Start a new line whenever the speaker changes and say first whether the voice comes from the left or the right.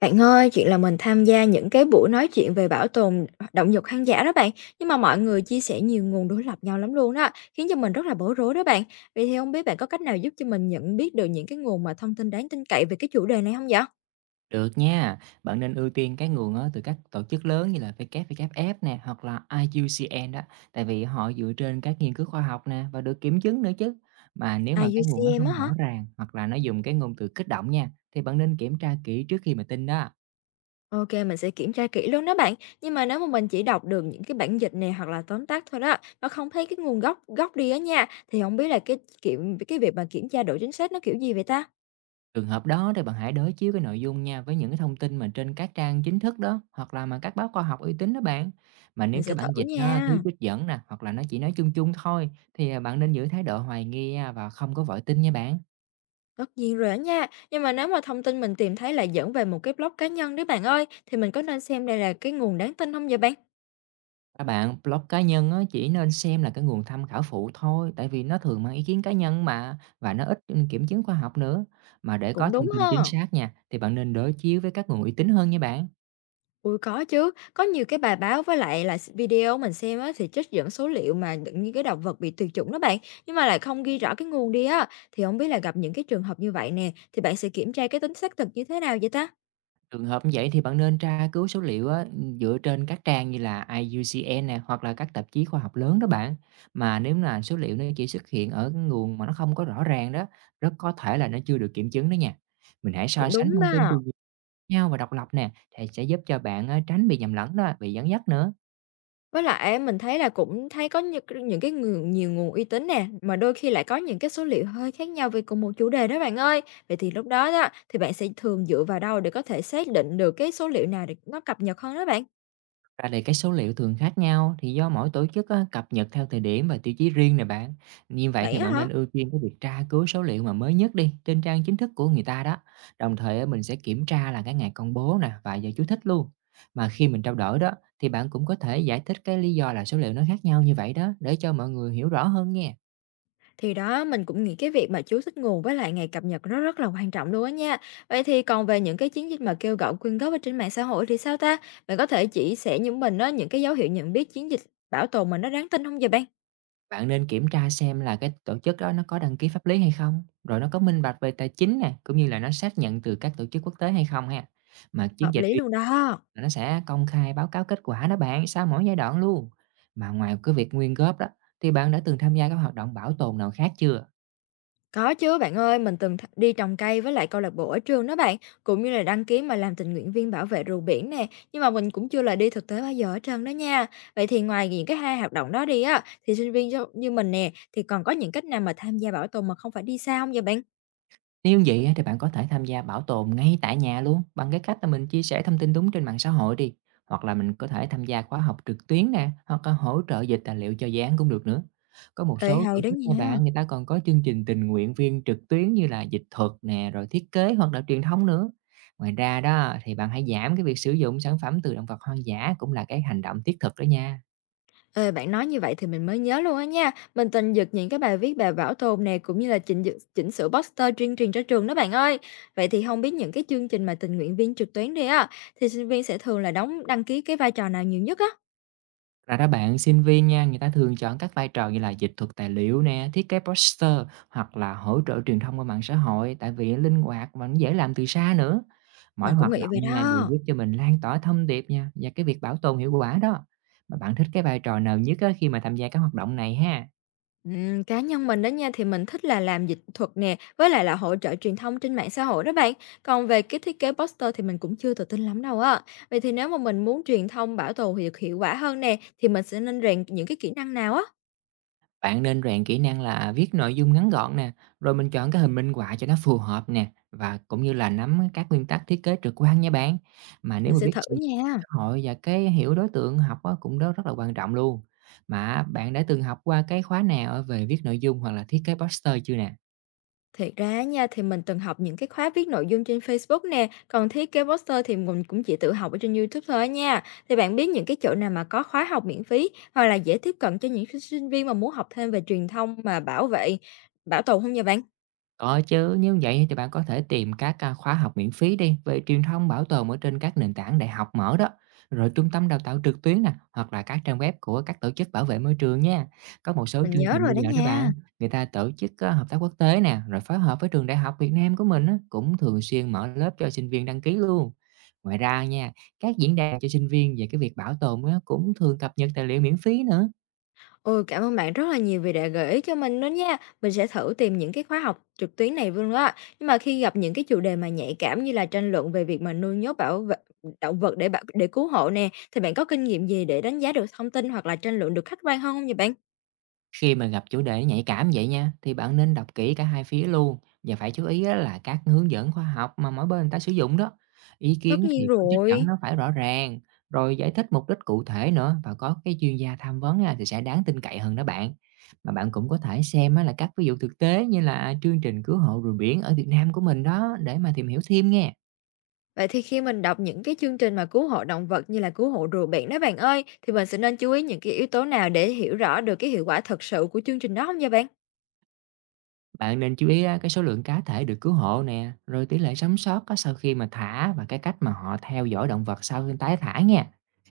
left: Bạn ơi, chuyện là mình tham gia những cái buổi nói chuyện về bảo tồn động vật hoang dã đó bạn, nhưng mà mọi người chia sẻ nhiều nguồn đối lập nhau lắm luôn đó, khiến cho mình rất là bối rối đó bạn. Vậy thì không biết bạn có cách nào giúp cho mình nhận biết được những cái nguồn mà thông tin đáng tin cậy về cái chủ đề này không vậy?
right: Được nha, bạn nên ưu tiên cái nguồn á, từ các tổ chức lớn như là WWF nè hoặc là IUCN đó, tại vì họ dựa trên các nghiên cứu khoa học nè và được kiểm chứng nữa chứ. Mà nếu mà cái nguồn nó
left: IUCN á
right: không rõ
left: hả?
right: ràng hoặc là nó dùng cái ngôn từ kích động nha, thì bạn nên kiểm tra kỹ trước khi mà tin đó.
left: Ok, mình sẽ kiểm tra kỹ luôn đó bạn. Nhưng mà nếu mà mình chỉ đọc được những cái bản dịch này hoặc là tóm tắt thôi đó, mà không thấy cái nguồn gốc gốc đi á nha, thì không biết là cái việc mà kiểm tra độ chính xác nó kiểu gì vậy ta?
right: Trường hợp đó thì bạn hãy đối chiếu cái nội dung nha với những cái thông tin mà trên các trang chính thức đó hoặc là mà các báo khoa học uy tín đó bạn. Mà nếu
left: Mình
right: cái
left: sẽ
right: bản
left: thử
right: dịch nó thiếu
left: nha.
right: trích dẫn nè hoặc là nó chỉ nói chung chung thôi thì bạn nên giữ thái độ hoài nghi nha, và không có vội tin nha bạn.
left: Tất nhiên rồi á nha, nhưng mà nếu mà thông tin mình tìm thấy là dẫn về một cái blog cá nhân đấy bạn ơi, thì mình có nên xem đây là cái nguồn đáng tin không vậy bạn?
right: Các bạn, blog cá nhân á, chỉ nên xem là cái nguồn tham khảo phụ thôi, tại vì nó thường mang ý kiến cá nhân mà và nó ít kiểm chứng khoa học nữa. Mà để có
left: Cũng đúng
right: thông tin chính
left: ha.
right: xác nha, thì bạn nên đối chiếu với các nguồn uy tín hơn nha bạn.
left: Ui có chứ, có nhiều cái bài báo với lại là video mình xem á thì trích dẫn số liệu mà những cái động vật bị tuyệt chủng đó bạn, nhưng mà lại không ghi rõ cái nguồn đi á, thì không biết là gặp những cái trường hợp như vậy nè, thì bạn sẽ kiểm tra cái tính xác thực như thế nào vậy ta?
right: Trường hợp như vậy thì bạn nên tra cứu số liệu á, dựa trên các trang như là IUCN nè hoặc là các tạp chí khoa học lớn đó bạn. Mà nếu là số liệu nó chỉ xuất hiện ở cái nguồn mà nó không có rõ ràng đó, rất có thể là nó chưa được kiểm chứng đó nha. Mình hãy so
left: Cũng
right: sánh
left: đúng
right: thông tin từ
left: đó.
right: nhau và độc lập nè, thì sẽ giúp cho bạn á, tránh bị nhầm lẫn đó, bị dẫn dắt nữa.
left: Với lại á mình thấy là cũng thấy có những cái nhiều nguồn uy tín nè, mà đôi khi lại có những cái số liệu hơi khác nhau về cùng một chủ đề đó bạn ơi. Vậy thì lúc đó đó, thì bạn sẽ thường dựa vào đâu để có thể xác định được cái số liệu nào để nó cập nhật hơn đó bạn?
right: Ra thì cái số liệu thường khác nhau thì do mỗi tổ chức á, cập nhật theo thời điểm và tiêu chí riêng nè bạn. Như vậy thì
left: Vậy á
right: bạn nên
left: hả?
right: ưu tiên cái việc tra cứu số liệu mà mới nhất đi trên trang chính thức của người ta đó. Đồng thời á, mình sẽ kiểm tra là cái ngày công bố nè và giờ chú thích luôn. Mà khi mình trao đổi đó thì bạn cũng có thể giải thích cái lý do là số liệu nó khác nhau như vậy đó để cho mọi người hiểu rõ hơn nha.
left: Thì đó, mình cũng nghĩ cái việc mà chú thích nguồn với lại ngày cập nhật nó rất là quan trọng luôn á nha. Vậy thì còn về những cái chiến dịch mà kêu gọi quyên góp ở trên mạng xã hội thì sao ta? Bạn có thể chỉ sẻ những mình đó những cái dấu hiệu nhận biết chiến dịch bảo tồn mà nó đáng tin không vậy bạn?
right: Bạn nên kiểm tra xem là cái tổ chức đó nó có đăng ký pháp lý hay không, rồi nó có minh bạch về tài chính nè, cũng như là nó xác nhận từ các tổ chức quốc tế hay không ha. Mà chiến
left: Hợp
right: dịch
left: lý
right: tín
left: luôn đó.
right: là nó sẽ công khai báo cáo kết quả đó bạn sau mỗi giai đoạn luôn. Mà ngoài cái việc nguyên góp đó, thì bạn đã từng tham gia các hoạt động bảo tồn nào khác chưa?
left: Có chứ bạn ơi, mình từng đi trồng cây với lại câu lạc bộ ở trường đó bạn, cũng như là đăng ký mà làm tình nguyện viên bảo vệ rùa biển nè, nhưng mà mình cũng chưa là đi thực tế bao giờ ở trơn đó nha. Vậy thì ngoài những cái hai hoạt động đó đi á, thì sinh viên do như mình nè, thì còn có những cách nào mà tham gia bảo tồn mà không phải đi xa không vậy bạn?
right: Nếu vậy á, thì bạn có thể tham gia bảo tồn ngay tại nhà luôn bằng cái cách là mình chia sẻ thông tin đúng trên mạng xã hội đi. Hoặc là mình có thể tham gia khóa học trực tuyến nè, hoặc là hỗ trợ dịch tài liệu cho dự án cũng được nữa. Có một
left: Ê,
right: số
left: hay
right: tổ
left: đó
right: chức nha
left: nha!
right: bạn, người ta còn có chương trình tình nguyện viên trực tuyến như là dịch thuật nè, rồi thiết kế hoặc là truyền thông nữa. Ngoài ra đó thì bạn hãy giảm cái việc sử dụng sản phẩm từ động vật hoang dã cũng là cái hành động thiết thực đó nha.
left: Ê, bạn nói như vậy thì mình mới nhớ luôn á nha. Mình tình giật những cái bài viết bài bảo tồn này cũng như là chỉnh sửa poster tuyên truyền cho trường đó bạn ơi. Vậy thì không biết những cái chương trình mà tình nguyện viên trực tuyến đi á thì sinh viên sẽ thường là đăng ký cái vai trò nào nhiều nhất á?
right: Thật ra đó bạn, sinh viên nha, người ta thường chọn các vai trò như là dịch thuật tài liệu nè, thiết kế poster hoặc là hỗ trợ truyền thông qua mạng xã hội tại vì linh hoạt và nó dễ làm từ xa nữa. Mỗi
left: Mình cũng
right: hoạt
left: nghĩ vậy
right: động nha đều
left: đó.
right: giúp cho mình lan tỏa thông điệp nha và cái việc bảo tồn hiệu quả đó. Mà bạn thích cái vai trò nào nhất á, khi mà tham gia các hoạt động này ha?
left: Cá nhân mình đó nha thì mình thích là làm dịch thuật nè với lại là hỗ trợ truyền thông trên mạng xã hội đó bạn. Còn về cái thiết kế poster thì mình cũng chưa tự tin lắm đâu á. Vậy thì nếu mà mình muốn truyền thông bảo tồn hiệu hiệu quả hơn nè thì mình sẽ nên rèn những cái kỹ năng nào á?
right: Bạn nên rèn kỹ năng là viết nội dung ngắn gọn nè, rồi mình chọn cái hình minh họa cho nó phù hợp nè và cũng như là nắm các nguyên tắc thiết kế trực quan nha bạn. Mà nếu
left: Mình
right: mà
left: sẽ
right: biết
left: thử
right: sử dụng
left: nha.
right: xã hội và cái hiểu đối tượng học á, cũng đó rất là quan trọng luôn. Mà bạn đã từng học qua cái khóa nào ở về viết nội dung hoặc là thiết kế poster chưa nè?
left: Thiệt ra nha, thì mình từng học những cái khóa viết nội dung trên Facebook nè, còn thiết kế poster thì mình cũng chỉ tự học ở trên YouTube thôi á nha. Thì bạn biết những cái chỗ nào mà có khóa học miễn phí hoặc là dễ tiếp cận cho những cái sinh viên mà muốn học thêm về truyền thông mà bảo tồn không nha bạn?
right: Có chứ, nếu vậy thì bạn có thể tìm các, khóa học miễn phí đi về truyền thông bảo tồn ở trên các nền tảng đại học mở đó, rồi trung tâm đào tạo trực tuyến nè, hoặc là các trang web của các tổ chức bảo vệ môi trường nha. Có một số
left: Mình
right: chương
left: nhớ
right: trình
left: rồi
right: bây
left: đó
right: giờ đó bạn,
left: nha.
right: người ta tổ chức, hợp tác quốc tế nè, rồi phối hợp với trường đại học Việt Nam của mình á, cũng thường xuyên mở lớp cho sinh viên đăng ký luôn. Ngoài ra nha, các diễn đàn cho sinh viên về cái việc bảo tồn á, cũng thường cập nhật tài liệu miễn phí nữa.
left: Ôi, cảm ơn bạn rất là nhiều vì đã gợi ý cho mình đó nha. Mình sẽ thử tìm những cái khóa học trực tuyến này luôn đó. Nhưng mà khi gặp những cái chủ đề mà nhạy cảm như là tranh luận về việc mà nuôi nhốt bảo vệ động vật để cứu hộ nè, thì bạn có kinh nghiệm gì để đánh giá được thông tin hoặc là tranh luận được khách quan hơn không vậy bạn?
right: Khi mà gặp chủ đề nhạy cảm vậy nha, thì bạn nên đọc kỹ cả hai phía luôn và phải chú ý á là các hướng dẫn khoa học mà mỗi bên người ta sử dụng đó. Ý
left: Tất
right: kiến
left: nhiên
right: thì có trích dẫn
left: rồi.
right: nó phải rõ ràng, rồi giải thích mục đích cụ thể nữa và có cái chuyên gia tham vấn á thì sẽ đáng tin cậy hơn đó bạn. Mà bạn cũng có thể xem á là các ví dụ thực tế như là chương trình cứu hộ rùa biển ở Việt Nam của mình đó để mà tìm hiểu thêm nghe.
left: Vậy thì khi mình đọc những cái chương trình mà cứu hộ động vật như là cứu hộ rùa biển đó bạn ơi, thì mình sẽ nên chú ý những cái yếu tố nào để hiểu rõ được cái hiệu quả thật sự của chương trình đó không nha bạn?
right: Bạn nên chú ý á, cái số lượng cá thể được cứu hộ nè, rồi tỷ lệ sống sót á, sau khi mà thả và cái cách mà họ theo dõi động vật sau khi tái thả nha.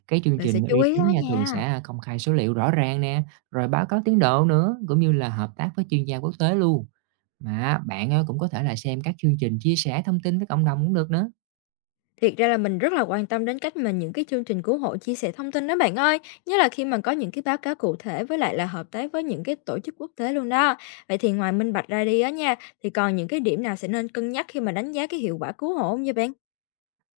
right: Cái chương
left: Mình sẽ
right: trình
left: chú
right: uy
left: ý đó
right: tín nha thường
left: nha.
right: sẽ công khai số liệu rõ ràng nè, rồi báo cáo tiến độ nữa, cũng như là hợp tác với chuyên gia quốc tế luôn. Mà bạn á, cũng có thể là xem các chương trình chia sẻ thông tin với cộng đồng cũng được nữa.
left: Thiệt ra là mình rất là quan tâm đến cách mà những cái chương trình cứu hộ chia sẻ thông tin đó bạn ơi, nhất là khi mà có những cái báo cáo cụ thể với lại là hợp tác với những cái tổ chức quốc tế luôn đó. Vậy thì ngoài minh bạch ra đi á nha, thì còn những cái điểm nào sẽ nên cân nhắc khi mà đánh giá cái hiệu quả cứu hộ không nha bạn?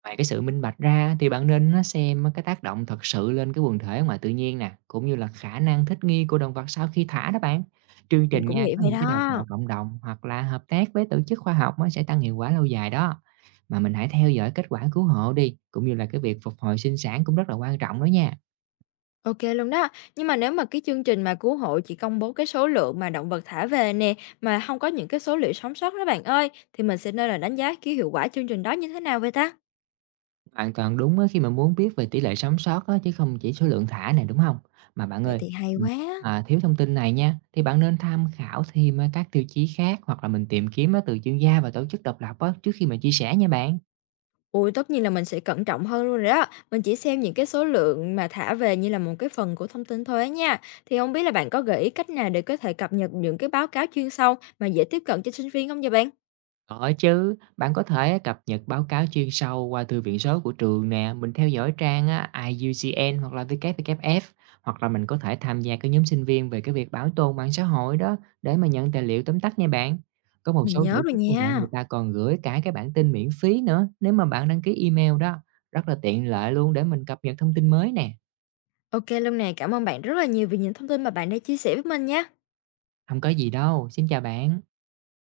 right: Ngoài cái sự minh bạch ra thì bạn nên nó xem cái tác động thật sự lên cái quần thể ngoài tự nhiên nè, cũng như là khả năng thích nghi của động vật sau khi thả đó bạn. Chương
left: Mình
right: trình
left: cũng
right: nha,
left: nghĩ
right: có
left: vậy
right: những cái đào
left: đó.
right: tạo cộng đồng hoặc là hợp tác với tổ chức khoa học nó sẽ tăng hiệu quả lâu dài đó. Mà mình hãy theo dõi kết quả cứu hộ đi, cũng như là cái việc phục hồi sinh sản cũng rất là quan trọng đó nha.
left: Ok luôn đó. Nhưng mà nếu mà cái chương trình mà cứu hộ chỉ công bố cái số lượng mà động vật thả về nè, mà không có những cái số liệu sống sót đó bạn ơi, thì mình sẽ nên là đánh giá cái hiệu quả chương trình đó như thế nào vậy ta?
right: Hoàn toàn đúng á, khi mà muốn biết về tỷ lệ sống sót á, chứ không chỉ số lượng thả này, đúng không? Mà bạn
left: Vậy
right: ơi,
left: thì hay
right: ừm,
left: quá.
right: thiếu thông tin này nha, thì bạn nên tham khảo thêm, các tiêu chí khác hoặc là mình tìm kiếm á từ chuyên gia và tổ chức độc lập á, trước khi mà chia sẻ nha bạn.
left: Ui, tất nhiên là mình sẽ cẩn trọng hơn luôn rồi đó. Mình chỉ xem những cái số lượng mà thả về như là một cái phần của thông tin thôi á nha. Thì không biết là bạn có gợi ý cách nào để có thể cập nhật những cái báo cáo chuyên sâu mà dễ tiếp cận cho sinh viên không vậy bạn?
right: Có chứ, bạn có thể cập nhật báo cáo chuyên sâu qua thư viện số của trường nè, mình theo dõi trang á, IUCN hoặc là WWF, hoặc là mình có thể tham gia cái nhóm sinh viên về cái việc bảo tồn mạng xã hội đó để mà nhận tài liệu tóm tắt nha bạn. Có một
left: Mình
right: số
left: nhớ
right: tổ
left: rồi
right: chức như bạn người
left: nha.
right: ta còn gửi cả cái bản tin miễn phí nữa nếu mà bạn đăng ký email đó, rất là tiện lợi luôn để mình cập nhật thông tin mới nè.
left: Ok luôn nè, cảm ơn bạn rất là nhiều vì những thông tin mà bạn đã chia sẻ với mình nha.
right: Không có gì đâu, xin chào bạn.